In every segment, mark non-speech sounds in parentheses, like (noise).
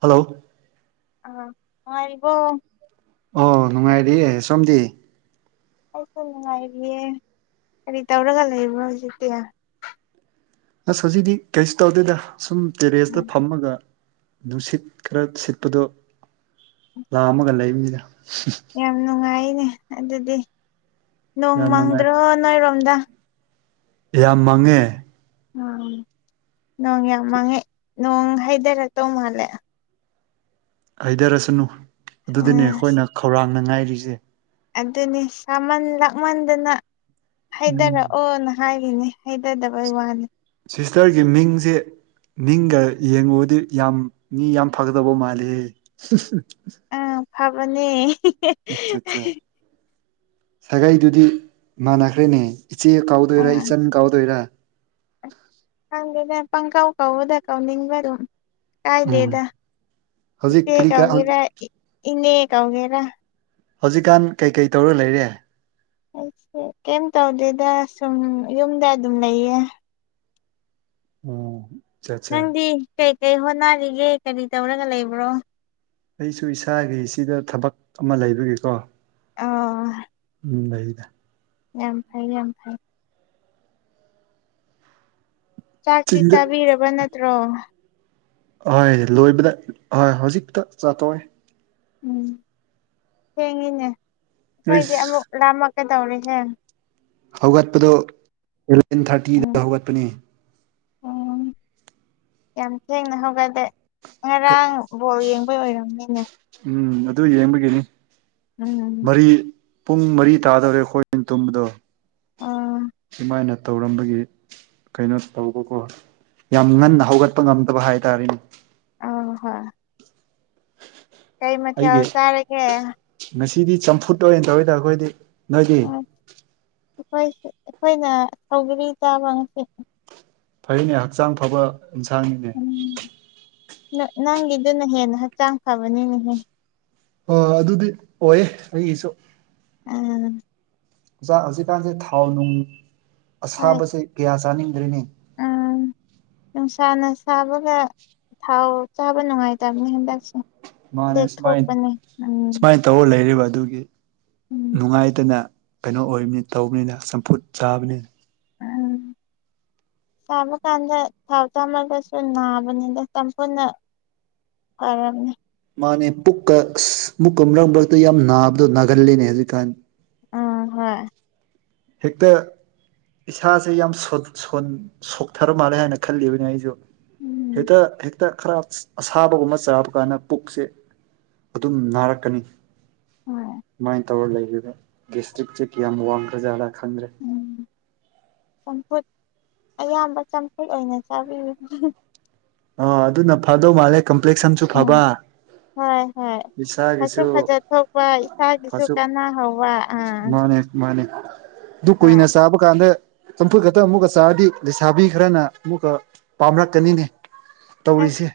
hello ꯑ ꯅꯨꯉꯥꯏꯔꯤꯕꯣ ꯑꯣ ꯅꯨꯡꯉꯥꯏꯔꯤ ꯁꯣꯝꯗꯤ ꯑꯩꯁꯨ ꯅꯨꯡꯉꯥꯏꯔꯤꯌꯦ ꯀꯔꯤ ꯇꯧꯔꯒ ꯂꯩꯕꯅꯣ ꯍꯧꯖꯤꯛꯇꯤ ꯑꯁ ꯍꯧꯖꯤꯛꯗꯤ ꯀꯩꯁꯨ ꯇꯧꯗꯦꯗ ꯁꯨꯝ ꯇꯦꯔꯦꯁꯇ ꯐꯝꯃꯒ ꯅꯨꯡꯁꯤꯠ ꯈꯔ ꯁꯤꯠꯄꯗꯣ ꯂꯥꯝꯃꯒ ꯂꯩꯕꯅꯤꯅ ꯌꯥꯝ ꯅꯨꯡꯉꯥꯏꯌꯦꯅꯦ ꯑꯗꯨꯗꯤ ꯅꯣꯡ ꯌꯥꯝ ꯅꯨꯡꯉꯥꯏ ꯃꯪꯗ꯭ꯔꯣ ꯅꯣꯏꯔꯣꯝ ꯀꯗ ꯌꯥꯝ ꯃꯥꯡꯉꯦ ꯎ ꯅꯣꯡ ꯌꯥꯝ ꯃꯥꯡꯉꯦ ꯅꯣꯡ ꯍꯥꯏꯩꯊꯔꯛꯇꯧ ꯃꯥꯜꯂꯦ ꯍꯩꯊꯔꯁꯅꯨ ꯑꯗꯨꯗꯤꯅꯦ ꯎꯝ ꯑꯩꯈꯣꯏꯅ ꯈꯧꯔꯥꯡꯅ ꯉꯥꯏꯔꯤꯁꯦ ꯑꯗꯨꯅꯦ ꯁꯥꯃꯟ ꯂꯥꯛꯃꯟꯗꯅ ꯎꯝ ꯍꯥꯏꯊꯔꯛꯑꯣꯅ ꯍꯥꯏꯔꯤꯅꯦ ꯍꯩꯇꯗꯕꯒꯤ ꯋꯥꯅꯤ ꯁꯤꯁꯇꯔꯒꯤ ꯃꯤꯡꯁꯦ ꯅꯤꯡꯒ ꯌꯦꯡꯉꯨꯕꯗꯤ ꯌꯥꯝ ꯃꯤ ꯌꯥꯝ ꯐꯒꯗꯕ ꯃꯥꯜꯂꯤ ꯑꯥ ꯐꯕꯅꯦ ꯑꯠꯆꯥ ꯑꯠꯆꯥ ꯁꯒꯥꯏꯗꯨꯗꯤ ꯃꯥꯟꯅꯈ꯭ꯔꯦꯅꯦ ꯏꯆꯦ ꯀꯥꯎꯗꯣꯏꯔꯥ ꯑꯥ ꯏꯆꯟ ꯀꯥꯎꯗꯣꯏꯔꯥ ꯍꯅꯦ ꯄꯪꯀꯥꯎ ꯀꯥꯎꯕꯗ ꯀꯥꯎꯅꯤꯡꯉꯥꯔꯣꯏ ꯀꯥꯏ ꯎꯝ ꯗꯦꯗꯥ ꯍꯧꯖꯤꯛ ꯏꯆꯦ ꯀꯔꯤ ꯀꯎꯒꯦꯔ ꯏꯅꯦ ꯀꯎꯒꯦꯔ ꯍꯧꯖꯤꯛꯀꯥꯟ ꯀꯩꯀꯩ ꯇꯧꯔ ꯂꯩꯔꯦ ꯑꯩꯁꯦ ꯀꯩꯝ ꯇꯧꯗꯦꯗ ꯁꯨꯝ ꯌꯨꯝꯗ ꯑꯗꯨꯝ ꯂꯩꯌꯦ ꯑꯣ ꯑꯠꯆꯥ ꯑꯠꯆꯥ ꯅꯪꯗꯤ ꯀꯩꯀꯩ ꯍꯣꯠꯅꯔꯤꯒꯦ ꯀꯔꯤ ꯇꯧꯔꯒ ꯂꯩꯕ꯭ꯔꯣ ꯑꯩꯁꯨ ꯏꯁꯥꯒꯤ ꯁꯤꯗ ꯊꯕꯛ ꯑꯃ ꯂꯩꯕꯒꯤꯀꯣ ꯑꯣ ꯎꯝ ꯂꯩꯗ ꯌꯥꯝ ꯐꯩ ꯌꯥꯝ ꯐꯩ ꯆꯥꯛꯇꯤ ꯆꯤꯡꯗ ꯆꯥꯕꯤꯔꯕ ꯅꯠꯇ꯭ꯔꯣ ꯑꯣꯏ ꯂꯣꯏꯕꯗ ꯑꯣꯏ ꯍꯧꯖꯤꯛꯇ ꯆꯥꯠꯇꯣꯛꯑꯦ ꯎꯝ ꯊꯦꯡꯉꯤꯅꯦ ꯑꯩꯈꯣꯏꯗꯤ ꯑꯃꯨꯛ ꯂꯥꯝꯃꯀ ꯇꯧꯔꯦ ꯍꯦ ꯍꯧꯒꯠꯄꯗꯨ ꯑꯦꯂꯕꯦꯟ ꯎꯝ ꯊꯥꯔꯇꯤꯗ ꯍꯧꯒꯠꯄꯅꯤ ꯎꯝ ꯌꯥꯝ ꯊꯦꯡꯅ ꯍꯧꯒꯠꯂꯦ ꯉꯔꯥꯡ ꯕꯣꯜ ꯌꯦꯡꯕꯩ ꯑꯣꯏꯔꯝꯅꯤꯅꯦ ꯎꯝ ꯑꯗꯨ ꯌꯦꯡꯕꯒꯤꯅꯤ ꯎꯝ ꯃꯔꯤ ꯄꯨꯡ ꯃꯔꯤ ꯇꯥꯗꯧꯔꯦ ꯑꯩꯈꯣꯏꯅ ꯇꯨꯝꯕꯗꯣ ꯑꯣ ꯁꯨꯃꯥꯏꯅ ꯇꯧꯔꯝꯕꯒꯤ ꯀꯩꯅꯣ ꯇꯧꯕꯀꯣ ꯌꯥꯝ ꯉꯟꯅ ꯍꯧꯒꯠꯄ ꯉꯝꯗꯕ ꯍꯥꯏ ꯇꯔꯦ ꯑꯡ ꯍꯣꯏ ꯀꯩ ꯃꯊꯦꯜ ꯆꯔꯥꯒꯦ ꯁꯤꯗꯤ ꯆꯝꯐꯨꯠ ꯑꯣꯏꯅ ꯇꯧꯏꯗ ꯑꯩꯈꯣꯏꯗꯤ ꯅꯣꯏꯗꯤ ꯑꯩꯈꯣꯏ ꯑꯩꯈꯣꯏꯅ ꯁꯧꯒꯔꯤ ꯆꯥꯕ ꯉꯁꯦ ꯐꯩꯅꯦ ꯍꯛꯆꯥꯡ ꯐꯕ ꯏꯟꯁꯥꯡꯅꯤꯅꯦ ꯎꯝ ꯅꯪꯒꯤꯗꯨꯅ ꯍꯦꯟꯅ ꯍꯛꯆꯥꯡ ꯐꯕꯅꯤꯅꯦꯍꯦ ꯑ ꯑꯗꯨꯗꯤ ꯑꯣꯏꯌꯦ ꯑꯩꯒꯤꯁꯨ ꯑꯥ ꯑꯣꯖꯥ ꯍꯧꯖꯤꯛꯀꯥꯟꯁꯦ ꯊꯥꯎ ꯅꯨꯡ ꯍꯣꯏ ꯑꯁꯥꯕꯁꯦ ꯀꯌꯥ ꯆꯥꯅꯤꯡꯗ꯭ꯔꯦꯅꯤ ꯁꯥꯥꯅ ꯁꯥꯕꯒ ꯊꯥꯎ ꯆꯥꯕ ꯅꯨꯡꯉꯥꯏꯇꯕꯅꯤ ꯍꯟꯗꯛꯁꯦ ꯃꯥꯅꯦ ꯁꯨꯃꯥꯏꯅ ꯂꯦꯛꯊꯣꯛꯄꯅꯦ ꯎꯝ ꯁꯨꯃꯥꯏꯅ ꯇꯧ ꯂꯩꯔꯤꯕ ꯑꯗꯨꯒꯤ ꯎꯝ ꯅꯨꯡꯉꯥꯏꯇꯅ ꯀꯩꯅꯣ ꯑꯣꯏꯕꯅꯤ ꯇꯧꯕꯅꯤꯅ ꯆꯝꯐꯨꯠ ꯆꯥꯕꯅꯦ (inaudible) ꯆꯥꯕ ꯀꯥꯟꯗ ꯊꯥꯎ ꯊꯥꯝꯃꯒꯁꯨ ꯅꯥꯕꯅꯤꯅ ꯃꯇꯝ ꯄꯨꯟꯅ ꯑꯔꯝ ꯃꯥꯅꯦ ꯄꯨꯛꯀ ꯃꯨꯛꯀ ꯃꯔꯛ ꯃꯔꯛꯇ ꯌꯥꯝ ꯅꯥꯕꯗꯣ ꯅꯥꯒꯜꯂꯤꯅꯦ ꯍꯧꯖꯤꯛꯀꯥꯟ ꯑ ꯍꯣꯏ ꯍꯦꯛꯇ ꯏꯁꯥꯁꯦ ꯌꯥꯝ ꯁꯣꯛꯊꯔ ꯃꯥꯜꯂꯦ ꯍꯥꯏꯅ ꯈꯜꯂꯤꯕꯅꯦ ꯑꯩꯁꯨ ꯎꯝ ꯍꯦꯠꯇꯥ ꯍꯦꯛꯇ ꯈꯔ ꯑꯁꯥꯕꯒꯨꯝꯕ ꯆꯥꯕ ꯀꯥꯟꯗ ꯄꯨꯛꯁꯦ ꯑꯗꯨꯝ ꯅꯥꯔꯛꯀꯅꯤ ꯍꯣꯏ ꯁꯃꯥꯏꯅ ꯇꯧꯔ ꯂꯩꯔꯤꯗ ꯒꯦꯁꯇ꯭ꯔꯤꯛꯁꯦ ꯀꯌꯥꯝ ꯋꯥꯡꯈ꯭ꯔꯥꯖꯥꯠꯂꯥ ꯈꯪꯗ꯭ꯔꯦ ꯎꯝ ꯆꯝꯐꯨꯠ ꯑꯌꯥꯝꯕ ꯆꯝꯐꯨꯠ ꯑꯣꯏꯅ ꯆꯥꯕꯤꯌꯨ ꯑ ꯑꯗꯨꯅ ꯐꯗꯧ ꯃꯥꯜꯂꯦ ꯀꯝꯄ꯭ꯂꯦꯛꯁꯁꯨ ꯎꯝ ꯐꯕ ꯍꯣꯏ ꯍꯣꯏ ꯐꯁꯨ ꯏꯁꯥꯒꯤꯁꯨ ꯐꯖꯠ ꯊꯣꯛꯄ ꯏꯁꯥꯒꯤꯁꯨ ꯐꯁꯨ ꯀꯥꯟꯅꯍꯧꯕ ꯑꯥ ꯃꯥꯅꯦ ꯃꯥꯅꯦ ꯑꯗꯨ ꯀꯨꯏꯅ ꯍꯣꯏ ꯆꯥꯕ ꯀꯥꯟꯗ ꯆꯝꯐꯨꯠ ꯈꯛꯇ ꯑꯃꯨꯛꯀ ꯆꯥꯔꯗꯤ ꯂꯩꯁꯥꯕꯤ ꯈꯔꯅ ꯑꯃꯨꯛꯀ ꯄꯥꯝꯔꯛꯀꯅꯤꯅꯦ ꯇꯧꯔꯤꯁꯦ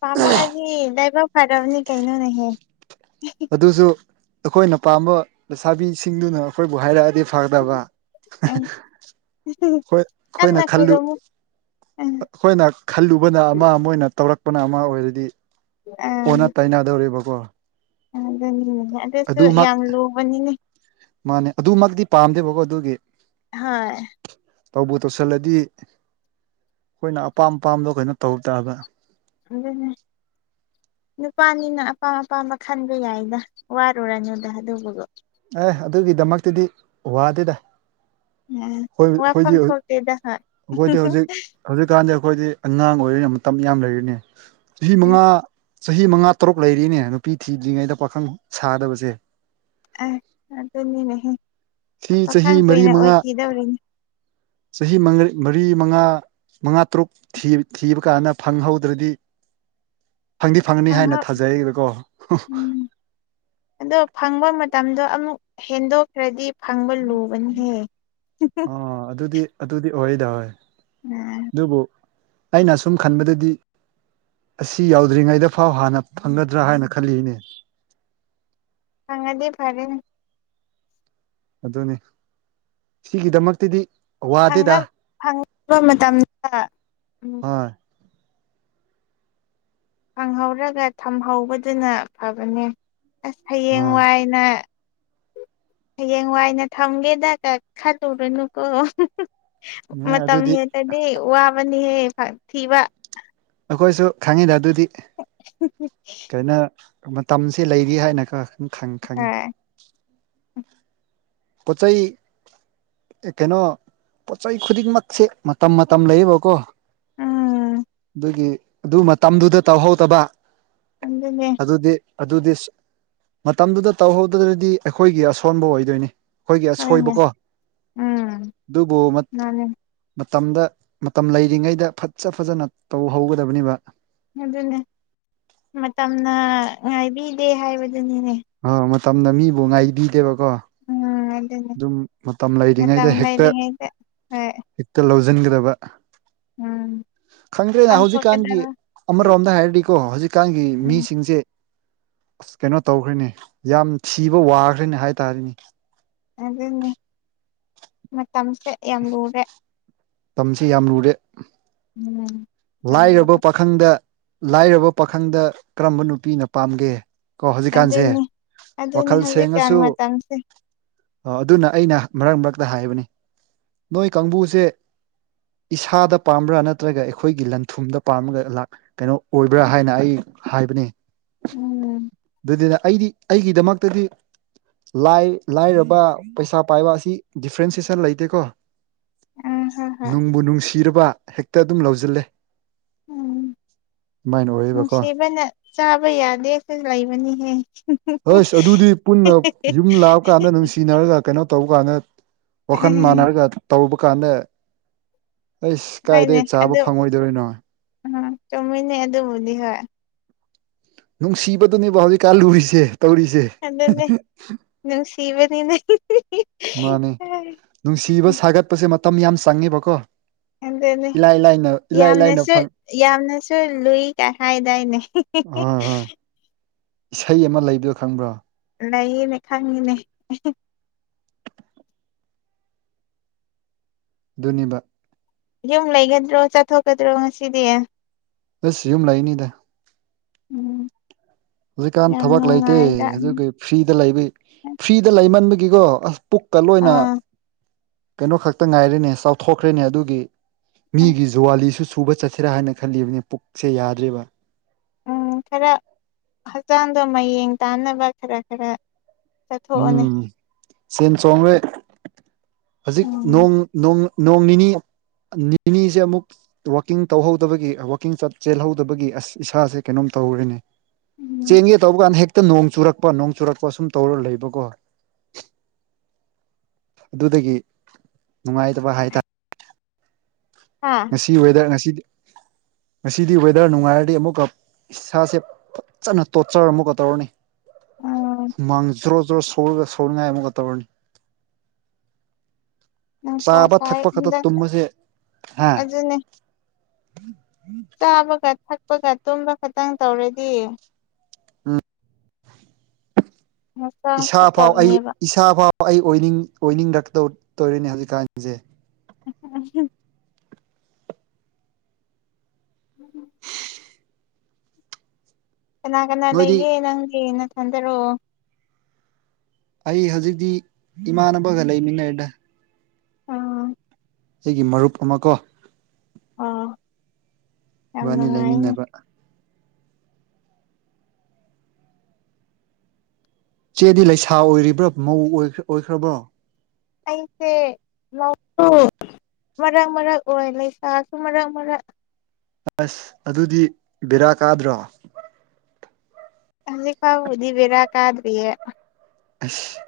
ꯄꯥꯝꯃꯛꯑꯗꯤ ꯂꯥꯏꯕꯛ ꯐꯔꯕꯅꯤ ꯀꯩꯅꯣꯅꯦꯍꯦ ꯑꯗꯨꯁꯨ ꯑꯩꯈꯣꯏꯅ ꯄꯥꯝꯕ ꯂꯩꯁꯥꯕꯤꯁꯤꯡꯗꯨꯅ ꯑꯩꯈꯣꯏꯕꯨ ꯍꯥꯏꯔꯛꯑꯗꯤ ꯐꯗꯕ ꯣꯏ ꯑꯩꯈꯣꯏꯅ ꯀꯟꯅ ꯈꯂꯨ ꯈꯣꯏꯔꯝꯃꯨ ꯑꯥ ꯑꯩꯈꯣꯏꯅ ꯈꯜꯂꯨꯕꯅ ꯑꯃ ꯑꯃꯅ ꯇꯧꯔꯛꯄꯅ ꯑꯃ ꯑꯣꯏꯔꯗꯤ ꯑꯣꯟꯅ ꯇꯥꯏꯅꯗꯧꯕꯀꯣ ꯅꯤ ꯑꯗꯨꯁꯨ ꯌꯥꯝ ꯂꯨꯕꯅꯤꯅꯦ ꯃꯥꯅꯦ ꯑꯗꯨꯃꯛꯇꯤ ꯄꯥꯝꯗꯦꯕꯀꯣ ꯑꯗꯨꯒꯤ ꯍꯣꯏ ꯇꯧꯕꯨ ꯇꯧꯁꯤꯜꯂꯗꯤ ꯑꯩꯈꯣꯏꯅ ꯑꯄꯥꯝ ꯑꯄꯥꯝꯕꯗꯣ ꯀꯩꯅꯣ ꯇꯧ ꯇꯥꯕ ꯑꯗꯨꯅꯦ ꯅꯨꯄꯥꯅꯤꯅ ꯑꯄꯥꯝ ꯑꯄꯥꯝꯕ ꯈꯟꯕ ꯌꯥꯏꯗ ꯋꯥꯔꯨꯔꯅꯨꯗ ꯑꯗꯨꯕꯨꯗꯣ ꯑꯦ ꯑꯗꯨꯒꯤꯗꯃꯛꯇꯗꯤ ꯋꯥꯗꯦꯗ ꯑꯥ ꯣꯏ ꯋꯥꯐꯝ ꯑꯩꯈꯣꯏꯗꯤ ꯊꯣꯛꯇꯦꯗ ꯍꯣꯏ ꯑꯩꯈꯣꯏꯗꯤ ꯍꯧꯖꯤꯛ ꯍꯧꯖꯤꯛꯀꯥꯟꯗꯤ ꯑꯩꯈꯣꯏꯗꯤ ꯑꯉꯥꯡ ꯑꯣꯏꯔꯤꯅ ꯃꯇꯝ ꯌꯥꯝ ꯂꯩꯔꯤꯅꯤ ꯆꯍꯤ ꯃꯉꯥ ꯆꯍꯤ ꯃꯉꯥ ꯇꯔꯨꯛ ꯂꯩꯔꯤꯅꯦ ꯅꯨꯄꯤ ꯊꯤꯗ꯭ꯔꯤꯉꯩꯗ ꯄꯥꯈꯪ ꯁꯥꯗꯕꯁꯦ ꯑ ꯑꯗꯨꯅꯤꯅꯦꯍ ꯁꯤ ꯆꯍꯤ ꯄꯥꯈꯪ ꯃꯔꯤ ꯀꯨꯏꯅ ꯃꯉꯥ ꯑꯣꯏꯈꯤꯗꯧꯔꯤꯅꯦ ꯆꯍꯤ ꯃꯔꯤ ꯃꯉꯥ ꯃꯉꯥ ꯇꯔꯨꯛ ꯊꯤꯕ ꯀꯥꯟꯗ ꯐꯪꯍꯧꯗ꯭ꯔꯗꯤ (unintelligible) ꯐꯪꯗꯤ ꯐꯪꯅꯤ ꯍꯥꯏꯅ ꯐꯪꯍꯧ ꯊꯥꯖꯩꯕꯀꯣ ꯎꯝ ꯑꯗꯣ ꯐꯪꯕ ꯃꯇꯝꯗꯣ ꯑꯃꯨꯛ ꯍꯦꯟꯗꯣꯛꯈ꯭ꯔꯗꯤ ꯐꯪꯕ ꯂꯨꯕꯅꯤꯍꯦ ꯑꯥ ꯑꯗꯨꯗꯤ ꯑꯗꯨꯗꯤ ꯑꯣꯏꯗꯥꯑꯣꯏ ꯎꯝ ꯑꯩꯅ ꯑꯁꯨꯝ ꯈꯟꯕꯗꯗꯤ ꯑꯁꯤ ꯌꯥꯎꯗ꯭ꯔꯤꯉꯩꯗ ꯐꯥꯎ ꯍꯥꯟꯅ ꯐꯪꯒꯗ꯭ꯔꯥ ꯍꯥꯏꯅ ꯈꯜꯂꯤꯅꯦ ꯑꯉꯗꯤꯦ ꯐꯔꯦꯅꯤ ꯑꯗꯨꯅꯦ ꯁꯤꯒꯤꯗꯃꯛꯇꯗꯤ ꯋꯥꯗꯦꯗ ꯐꯪꯕ ꯃꯇꯝꯗ ꯎꯝ ꯑ ꯐꯪꯍꯧꯔꯒ ꯊꯝꯍꯧꯕꯗꯨꯅ ꯐꯕꯅꯦ ꯑꯁ ꯍꯌꯦꯡ ꯑꯥ ꯋꯥꯏꯅ ꯍꯌꯦꯡ ꯋꯥꯏꯅ ꯊꯝꯒꯦꯗꯒ ꯈꯜꯂꯨꯔꯨꯅꯨꯀꯣ ꯅꯦ ꯃꯇꯝ ꯑꯗꯨꯗꯤ ꯍꯦꯛꯇꯗꯤ ꯋꯥꯕꯅꯤꯍꯦ ꯊꯤꯕ ꯑꯩꯈꯣꯏꯁꯨ ꯈꯪꯉꯤꯗ ꯑꯗꯨꯗꯤ ꯀꯩꯅꯣ (unintelligible) ꯃꯇꯝꯁꯦ ꯂꯩꯔꯤ ꯍꯥꯏꯅꯒ ꯈꯪꯉꯤ ꯍꯣꯏ ꯄꯣꯆꯩ ꯑꯦ ꯀꯩꯅꯣ ꯄꯣꯠꯆꯩ ꯈꯨꯗꯤꯡꯃꯛꯁꯦ ꯃꯇꯝ ꯃꯇꯝ ꯂꯩꯌꯦꯕꯀꯣ ꯎꯝ ꯑꯩꯈꯣꯏꯒꯤ ꯑꯗꯨ ꯃꯇꯝꯗꯨꯗ ꯇꯧꯍꯧꯗꯕ ꯑꯗꯨꯗꯅꯦ ꯑꯗꯨꯗꯤ ꯑꯗꯨꯗꯤ ꯃꯇꯝꯗꯨꯗ ꯇꯧꯍꯧꯗ꯭ꯔꯗꯤ ꯑꯩꯈꯣꯏꯒꯤ ꯑꯁꯣꯟꯕ ꯑꯣꯏꯗꯣꯏꯅꯤ ꯑꯩꯈꯣꯏꯒꯤ ꯍꯣꯏꯅꯦ ꯑꯁꯣꯏꯕꯀꯣ ꯎꯝ ꯑꯗꯨꯕꯨ ꯃꯥꯅꯦ ꯃꯇꯝꯗ ꯃꯇꯝ ꯂꯩꯔꯤꯉꯩꯗ ꯐꯖ ꯐꯖꯅ ꯇꯧꯍꯧꯒꯗꯕꯅꯤꯕ ꯑꯗꯨꯅꯦ ꯃꯇꯝꯅ ꯉꯥꯏꯕꯤꯗꯦ ꯍꯥꯏꯕꯗꯨꯅꯤꯅꯦ ꯃꯇꯝꯝꯅ ꯃꯤꯕꯨ ꯉꯥꯏꯕꯤꯗꯦꯕꯀꯣ ꯎꯝ ꯑꯗꯨꯅꯦ ꯑꯗꯨꯝ ꯃꯇꯝ ꯃꯇꯝ ꯂꯩꯔꯤꯉꯩꯗ ꯍꯦꯛꯇ ꯂꯩꯔꯤꯉꯩꯗ ꯍꯣꯏ ꯍꯦꯛꯇ ꯂꯧꯁꯤꯟꯒꯗꯕ ꯎꯝ (inaudible) ꯈꯪꯗ꯭ꯔꯦꯅꯦ ꯍꯧꯖꯤꯛꯀꯥꯟꯒꯤ ꯄꯥꯡꯊꯣꯛꯀꯗꯕ ꯑꯃꯔꯣꯝꯗ ꯍꯥꯏꯔꯗꯤꯀꯣ ꯍꯧꯖꯤꯛꯀꯥꯟꯒꯤ ꯎꯝ ꯃꯤꯁꯤꯡꯁꯦ ꯑꯁ ꯀꯩꯅꯣ ꯇꯧꯈ꯭ꯔꯦꯅꯦ ꯌꯥꯝ ꯊꯤꯕ ꯋꯥꯈ꯭ꯔꯦꯅꯦ ꯍꯥꯏ ꯇꯔꯦꯅꯦ ꯑꯗꯨꯅꯦ ꯃꯇꯝꯁꯦ ꯌꯥꯝ ꯂꯨꯔꯦ ꯇꯝꯁꯤ ꯌꯥꯝ ꯂꯨꯔꯦ ꯎꯝ ꯌꯥꯝ ꯂꯥꯏꯔꯕ ꯄꯥꯈꯪꯗ ꯂꯥꯏꯔꯕ ꯄꯥꯈꯪꯗ ꯀꯔꯝꯕ ꯅꯨꯄꯤꯅ ꯄꯥꯝꯒꯦ ꯀꯣ ꯍꯧꯖꯤꯛꯀꯥꯟꯁꯦ ꯑꯗꯨꯅꯤ ꯑꯗꯨꯅꯤ ꯋꯥꯈꯜ ꯍꯧꯖꯤꯛꯀꯥꯟ ꯁꯦꯡꯉꯁꯨ ꯃꯇꯝꯁꯦ ꯑꯗꯨꯅ ꯑꯩꯅ ꯃꯔꯛ ꯃꯔꯛꯇ ꯍꯥꯏꯕꯅꯤ ꯅꯣꯏ ꯀꯥꯡꯕꯨꯁꯦ ꯏꯁꯥꯗ ꯄꯥꯝꯕ꯭ꯔꯥ ꯅꯠꯇ꯭ꯔꯒ ꯑꯩꯈꯣꯏꯒꯤ ꯂꯟ ꯊꯨꯝꯗ ꯄꯥꯝꯃꯒ ꯀꯩꯅꯣ ꯑꯣꯏꯕ꯭ꯔꯥ ꯍꯥꯏꯅ ꯑꯩ ꯍꯥꯏꯕꯅꯤ ꯎꯝ ꯑꯗꯨꯗꯨꯅ ꯑꯩꯗꯤ ꯑꯩꯒꯤꯗꯃꯛꯇꯗꯤ ꯂꯥꯏꯔꯕ ꯄꯩꯁꯥ ꯄꯥꯏꯕ ꯑꯁꯤ ꯗꯤꯐ꯭ꯔꯦꯟꯁꯤꯦꯁꯟ ꯂꯩꯇꯦꯀꯣ ꯑ ꯍꯣꯏ ꯍꯣꯏ ꯅꯨꯡꯕꯨ ꯅꯨꯡꯁꯤꯔꯕ ꯍꯦꯛꯇ ꯑꯗꯨꯝ ꯂꯧꯁꯤꯜꯂꯦ ꯎꯝ ꯑꯗꯨꯃꯥꯏꯅ ꯑꯣꯏꯌꯦꯕꯀꯣ ꯅꯨꯡꯁꯤꯕꯅ ꯆꯥꯕ ꯌꯥꯗꯦ ꯀꯁꯨ ꯂꯩꯕꯅꯤꯍꯦ ꯍꯣꯏꯁ ꯑꯗꯨꯗꯤ ꯄꯨꯟꯅ ꯌꯨꯝ ꯂꯥꯛꯑ ꯀꯥꯟꯗ ꯅꯨꯡꯁꯤꯅꯔꯒ ꯀꯩꯅꯣ ꯇꯧꯕ ꯀꯥꯟꯗ ꯋꯥꯈꯜ ꯃꯥꯟꯅꯔꯒ ꯇꯧꯔꯨꯕ ꯀꯥꯟꯗ ꯑꯩꯁ ꯀꯥꯏꯗꯒꯤꯩ ꯆꯥꯕ ꯐꯪꯉꯣꯏꯗꯣꯔꯤꯅꯣ ꯎꯝ ꯆꯨꯝꯃꯤꯟꯅ ꯑꯗꯨꯕꯨꯗꯤ ꯍꯣꯏ ꯅꯨꯡ ꯁꯤꯕꯗꯨꯅꯦꯕ ꯍꯧꯖꯤꯛ ꯀꯥꯂꯨꯔꯤꯁꯦ ꯇꯧꯔꯤꯁꯦ ꯇꯤꯕꯅꯤꯅꯦ ꯃꯥꯅꯦ ꯅꯨꯡꯁꯤꯕ ꯁꯥꯒꯠꯄꯁꯦ ꯃꯇꯝ ꯌꯥꯝ ꯆꯪꯉꯦꯕꯀꯣ ꯑꯦꯗꯑꯅꯤ ꯏꯂꯥꯏ ꯂꯥꯏꯅ ꯏꯂꯥꯏ ꯂꯥꯏꯅ ꯌꯥꯝꯅꯁꯨ ꯐꯪ ꯌꯥꯝꯅꯁꯨ ꯂꯨꯏ ꯀꯥꯏ ꯍꯥꯏꯗꯥꯏꯅꯦ ꯍꯣꯏ ꯍꯣꯏ ꯏꯁꯩ ꯑꯃ ꯂꯩꯕꯗꯣ ꯈꯪꯕ꯭ꯔꯣ ꯂꯩꯌꯦꯅꯦ ꯈꯪꯉꯤꯅꯦ ꯑꯗꯨꯅꯤꯕ ꯌꯨꯝ ꯂꯩꯒꯗ꯭ꯔꯣ ꯆꯠꯊꯣꯛꯀꯗ꯭ꯔꯣ ꯉꯁꯤꯗꯤ ꯑꯁ ꯌꯨꯝ ꯂꯥꯏꯅꯤꯗ ꯎꯝ ꯍꯧꯖꯤꯛꯀꯥꯟ ꯌꯥꯝ ꯊꯕꯛ ꯂꯩꯇꯦ ꯅꯨꯡꯉꯥꯏꯗ ꯍꯧꯖꯤꯛ ꯐ꯭ꯔꯤꯗ ꯂꯩ ꯐ꯭ꯔꯤꯗ ꯂꯩꯃꯟꯕꯒꯤꯀꯣ ꯑꯁ ꯄꯨꯛꯀ ꯂꯣꯏꯅ ꯑꯥ ꯀꯩꯅꯣ ꯈꯛꯇ ꯉꯥꯏꯔꯦꯅꯦ ꯆꯥꯎꯊꯣꯛꯈ꯭ꯔꯦꯅꯦ ꯑꯗꯨꯒꯤ ꯃꯤꯒꯤ ꯑꯁ ꯖꯨꯋꯥꯂꯤꯁꯨ ꯁꯨꯕ ꯆꯠꯁꯤꯔꯥ ꯍꯥꯏꯅ ꯈꯜꯂꯤꯕꯅꯤ ꯄꯨꯛꯁꯦ ꯌꯥꯗ꯭ꯦꯔꯤꯕ ꯎꯝ ꯈꯔ ꯍꯛꯆꯥꯡꯗꯣ ꯃꯌꯦꯡ ꯇꯥꯅꯕ ꯈꯔ ꯈꯔ ꯆꯠꯊꯣꯛꯑꯣꯅꯦ ꯎꯝ ꯁꯦꯟ ꯆꯣꯡꯡꯂꯔꯦ ꯍꯧꯖꯤꯛ ꯎꯝ ꯅꯣꯡ ꯅꯤꯅꯤ ꯅꯤꯅꯤꯁꯦ ꯑꯃꯨꯛ ꯋꯥꯋꯥꯛꯀꯤꯡ ꯇꯧꯍꯧꯗꯕꯒꯤ ꯋꯥꯋꯥꯛꯀꯤꯡ ꯆꯦꯜꯍꯧꯗꯕꯒꯤ ꯑꯁ ꯏꯁꯥꯁꯦ ꯀꯩꯅꯣꯝ ꯇꯧꯔꯤꯅꯦ ꯆꯦꯟꯒꯦ ꯇꯧꯕ ꯀꯥꯟꯗ ꯍꯦꯛꯇ ꯅꯣꯡ ꯆꯨꯔꯛꯄ ꯅꯣꯡ ꯆꯨꯔꯛꯄ ꯁꯨꯝ ꯇꯧꯔ ꯂꯩꯕ ꯀꯣ ꯑꯗꯨꯗꯒꯤ ꯅꯨꯡꯉꯥꯏꯇꯕ ꯍꯥꯏꯇꯥꯔꯦ ꯍꯥ ꯉꯁꯤ ꯋꯦꯗꯔ ꯉꯁꯤꯗꯤ ꯉꯁꯤꯗꯤ ꯋꯦꯗꯔ ꯅꯨꯡꯉꯥꯏꯔꯗꯤ ꯑꯃꯨꯛꯀ ꯏꯁꯥꯁꯦ ꯐꯖꯅ ꯇꯣꯔꯆꯔ ꯑꯃꯨꯛꯀ ꯇꯧꯔꯅꯤ ꯎꯝ ꯃꯥꯡꯖ꯭ꯔꯣꯖ꯭ꯔꯣ ꯁꯒ ꯁꯣ ꯉ ꯑꯃꯨ ꯀꯠꯇꯕꯨꯔꯅꯤ ꯅꯨꯡꯁꯥ ꯆꯥꯕ ꯁꯥꯏ ꯊꯛꯄ ꯈꯛꯇ ꯍꯟꯗꯛꯇ ꯇꯨꯝꯕꯁꯦ ꯍꯥ ꯑꯗꯨꯅꯦ ꯆꯥꯕꯒ ꯊꯛ ꯀꯨꯞꯄꯒ ꯇꯨꯝꯕ ꯈꯇꯪ ꯇꯧꯔꯗꯤ ꯑꯥ ꯍꯛꯆꯥꯡ ꯏꯁꯥ ꯐꯥꯎ ꯑꯩ ꯐꯠꯇꯕꯅꯦꯕ ꯏꯁꯥ ꯐꯥꯎ ꯑꯩ ꯑꯣꯏꯅꯤꯡ ꯑꯣꯏꯅꯤꯡꯔꯛꯀꯧ ꯇꯧꯔꯦꯅꯦ ꯍꯧꯖꯤꯛꯀꯥꯟꯁꯦ ꯎ ꯀꯅꯥ ꯀꯅꯥ ꯅꯣꯏꯗꯤ ꯂꯩꯒꯦ ꯅꯪꯒꯤꯅ ꯈꯟꯖꯔꯛꯑꯣ ꯑꯩ ꯍꯧꯖꯤꯛꯇꯤ ꯏꯃꯥꯟꯅꯕꯒ ꯂꯩꯃꯤꯟꯅꯩꯗ ꯑꯥ ꯑꯩꯒꯤ ꯃꯔꯨꯞ ꯑꯃ ꯀꯣ ꯑ ꯋꯥꯅꯤ ꯂꯩꯃꯤꯟꯅꯕ ꯆꯦꯗꯤ ꯂꯩꯁꯥ ꯑꯣꯏꯔꯤꯕ꯭ꯔꯣ ꯃꯧ ꯑꯣꯏꯈ꯭ꯔꯕ꯭ꯔꯣ ꯀꯁꯦ ꯂ ꯇ ꯃꯔꯥꯡ ꯃꯔꯥꯡ ꯑꯣꯏ ꯂꯩꯁꯥꯁꯨ ꯃꯔꯛ ꯃꯔꯛ ꯑꯁ ꯑꯗꯨꯗꯤ ꯕꯦꯔꯥ ꯀꯥꯗ꯭ꯔꯣ ꯑ ꯐꯕꯨꯗꯤꯕꯤꯔ ꯀꯗ꯭ꯔꯤꯌꯦ ꯑꯁ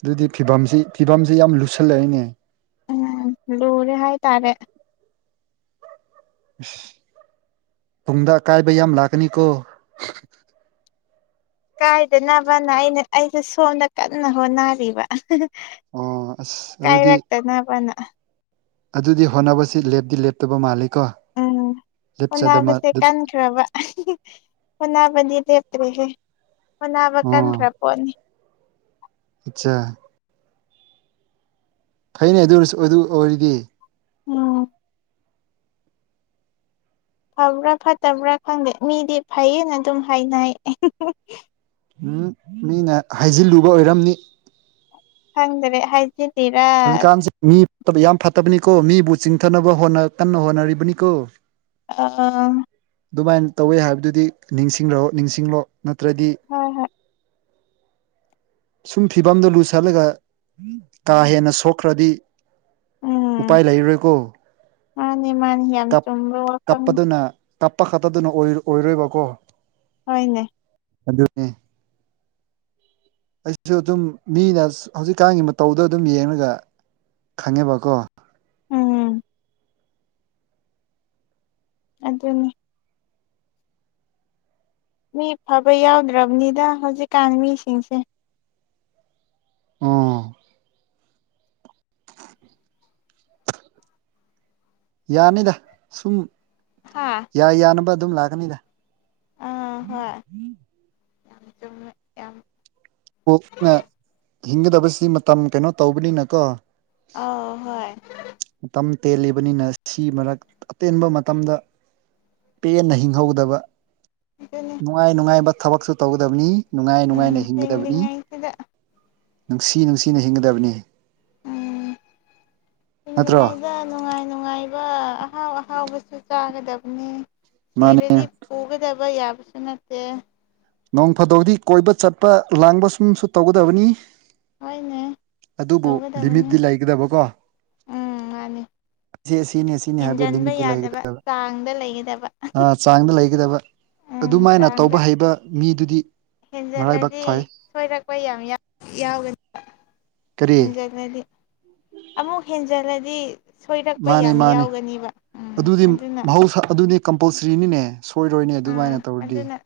ꯑꯗꯨꯗꯤ ꯐꯤꯕꯝꯁꯤ ꯐꯤꯕꯝꯁꯤ ꯌꯥꯝ ꯂꯨꯁꯜꯂꯛꯏꯅꯦ ꯎꯝ ꯂꯣꯔꯤꯦ ꯍꯥꯏꯥꯏ ꯇꯔꯦ ꯇꯨꯡꯗ ꯑꯀꯥꯏꯕ ꯌꯥꯝ ꯂꯥꯛꯀꯅꯤꯀꯣ ꯀꯥꯏꯗꯅꯕꯅ ꯑꯩꯅ ꯑꯩꯁ ꯁꯣꯝꯗ ꯀꯟꯅ ꯍꯣꯠꯅꯔꯤꯕ ꯑꯣ ꯑꯁ ꯀꯥꯏ ꯑꯗꯨꯗꯤ ꯔꯒꯇ ꯅ ꯄꯅꯥ ꯑꯗꯨꯗꯤ ꯍꯣꯠꯅꯕꯁꯤ ꯂꯦꯞꯇꯤ ꯂꯦꯞꯇꯕ ꯃꯥꯜꯂꯤ ꯎꯝ ꯑꯣꯅꯥꯕꯁꯦ ꯀꯟꯈ꯭ꯔꯕ ꯁꯅꯥꯕꯗꯤ ꯇꯔꯤꯁꯦ ꯐꯅꯕ ꯀꯥꯟꯈ꯭ꯔꯄꯅꯤ ꯑꯆꯥꯆꯥ ꯐꯩꯅꯦ ꯑꯗꯨꯔꯁꯨ ꯑꯗꯨ ꯑꯣꯏꯔꯗꯤ ꯎꯝ ꯐꯕ꯭ꯔꯥ ꯐꯠꯇꯕ꯭ꯔꯥ ꯈꯪꯗꯦ ꯃꯤꯗꯤ ꯐꯩꯌꯦꯅ ꯑꯗꯨꯝ ꯍꯥꯏꯅ ꯎꯝ ꯃꯤꯅ ꯍꯥꯏꯩꯖꯤꯜꯂꯨꯕ ꯑꯣꯏꯔꯝꯅꯤ ꯈꯪꯗ꯭ꯔꯦ ꯍꯥꯏꯖꯤ ꯍꯧꯖꯤꯛꯀꯥꯟꯁꯤ ꯃꯤ ꯐ ꯌꯥꯝ ꯐꯠꯇꯕꯅꯤ ꯀꯣ ꯃꯤꯕꯨ ꯆꯤꯡꯊꯅꯕ ꯍꯣꯠꯅ ꯀꯟꯅ ꯍꯣꯠꯅꯔꯤꯕꯅꯤꯀꯣ ꯑꯥ ꯑꯗꯨꯃꯥꯏꯅ ꯇꯧꯋꯦ ꯍꯥꯏꯕꯗꯨꯗꯤ ꯅꯤꯡꯁꯤꯡꯂꯣ ꯅꯤꯡꯁꯤꯡꯂꯣ ꯅꯠꯇ꯭ꯔꯗꯤ ꯍꯣꯏ ꯍꯣꯏ ꯁꯨꯝ ꯐꯤꯕꯝꯗꯣ ꯂꯨꯁꯜꯂꯒ ꯀꯥ ꯍꯦꯟꯅ ꯁꯣꯛꯈ꯭ꯔꯗꯤ ꯎꯄꯥꯥꯏ ꯂꯩꯔꯀ ꯑꯅꯤ ꯃꯥꯅꯤ ꯌꯥꯝ ꯆ꯭ꯔꯣ ꯋꯥꯔ ꯀ ꯇꯞꯄ ꯈꯛꯇꯗꯅ ꯑꯣꯏꯔꯣꯏꯕꯀꯣ ꯍꯅꯦ ꯑꯗꯨꯅꯦ ꯑꯩꯁꯨ ꯑꯗꯨꯝ ꯃꯤꯅ ꯍꯧꯖꯤꯛꯀꯥꯟꯒꯤ ꯃꯇꯧꯗ ꯑꯗꯨꯝ ꯌꯦꯡꯉꯒ ꯈꯪꯉꯦꯕꯀꯣ ꯎꯝ ꯑꯗꯨꯅꯤ ꯃꯤ ꯐꯕ ꯌꯥꯎꯗ꯭ꯔꯕꯅꯤꯗ ꯍꯧꯖꯤꯛꯀꯥꯟ ꯃꯤꯁꯤꯡꯁꯦ ꯎꯝ ꯌꯥꯅꯤꯗ ꯁꯨꯝ ꯍꯥꯥ ꯌꯥꯏ ꯌꯥꯅꯕ ꯑꯗꯨꯝ ꯂꯥꯛꯀꯅꯤꯗ ꯑꯥ ꯎꯝ ꯍꯣꯏ ꯎꯝ ꯌꯥꯝ ꯆꯨꯝ ꯌꯥꯝ ꯀꯅ ꯍꯤꯡꯒꯗꯕꯁꯤ ꯃꯇꯝ ꯀꯩꯅꯣ ꯇꯧꯕꯅꯤꯅꯀꯣ ꯑ ꯍꯣꯏ ꯃꯇꯝ ꯇꯦꯜꯂꯤꯕꯅꯤꯅ ꯁꯤ ꯃꯔꯛ ꯑꯇꯦꯟꯕ ꯃꯇꯝꯗ ꯄꯦꯟꯅ ꯍꯤꯡꯍꯧꯗꯕ ꯑꯗꯨꯅꯤ ꯅꯨꯡꯉꯥꯏ ꯅꯨꯡꯉꯥꯏꯕ ꯊꯕꯛꯁꯨ ꯇꯧꯒꯗꯕꯅꯤ ꯅꯨꯡꯉꯥꯏ ꯎꯝ ꯅꯨꯡꯉꯥꯏꯅ ꯍꯤꯡꯒꯗꯕꯅꯤ ꯍꯤꯡꯂꯤꯉꯩꯁꯤꯗ ꯅꯨꯡꯁꯤ ꯅꯨꯡꯁꯤꯅ ꯍꯤꯡꯒꯗꯕꯅꯤ ꯎꯝ ꯅꯠꯇ꯭ꯔꯣ ꯍꯤꯡꯂꯤꯉꯩꯗ ꯅꯨꯡꯉꯥꯏ ꯅꯨꯡꯉꯥꯏꯕ ꯑꯍꯥꯎ ꯑꯍꯥꯎꯕꯁꯨ ꯆꯥꯒꯗꯕꯅꯤ ꯃꯥꯅꯦ ꯁꯤꯔꯗꯤ ꯄꯨꯒꯗꯕ ꯌꯥꯕꯁꯨ ꯅꯠꯇꯦ ꯅꯣꯡ ꯐꯥꯗꯧꯗꯤ ꯀꯣꯏꯕ ꯆꯠꯄ ꯂꯥꯡꯕ ꯁꯨꯝꯁꯨ ꯇꯧꯒꯗꯕꯅꯤ ꯍꯣꯏꯅꯦ ꯑꯗꯨꯕꯨ ꯇꯧꯒꯗꯕꯅꯤ ꯂꯤꯃꯤꯠꯇꯤ ꯂꯩꯒꯗꯕꯀꯣ ꯎꯝ ꯃꯥꯅꯤ ꯑꯁꯤꯅꯤ ꯁꯤꯅꯤ ꯍꯥꯏꯕꯗ ꯍꯦꯟꯖꯟꯕ ꯂꯤꯃꯤꯠꯇ ꯌꯥꯗꯕ ꯂꯩꯒꯗꯕ ꯆꯥꯡꯗ ꯂꯩꯒꯗꯕ ꯑ ꯆꯥꯡꯗ ꯂꯩꯒꯗꯕ ꯎꯝ ꯑꯗꯨꯃꯥꯏꯅ ꯆꯥꯡꯗ ꯇꯧꯕ ꯍꯩꯕ ꯃꯤꯗꯨꯗꯤ ꯃꯔꯥꯏꯕꯛ ꯍꯦꯟꯖꯜꯂꯗꯤ ꯐꯩ ꯁꯣꯏꯔꯛꯄ ꯌꯥꯝ ꯌꯥꯎꯒꯅꯤ ꯀꯔꯤ ꯍꯦꯟꯖꯤꯜꯂꯗꯤ ꯑꯃꯨꯛ ꯍꯦꯟꯖꯤꯜꯂꯗꯤ ꯃꯥꯅꯦ ꯃꯥꯅꯤ ꯎꯝ ꯑꯗꯨꯗꯤ ꯑꯗꯨꯅ ꯃꯍꯧꯁꯥ ꯑꯗꯨꯗꯤ ꯀꯝꯄꯜꯁꯔꯤꯅꯤꯅꯦ ꯁꯣꯏꯔꯣꯏꯅꯦ ꯑꯥ ꯑꯗꯨꯃꯥꯏꯅ ꯇꯧꯔꯗꯤ ꯑꯗꯨꯅ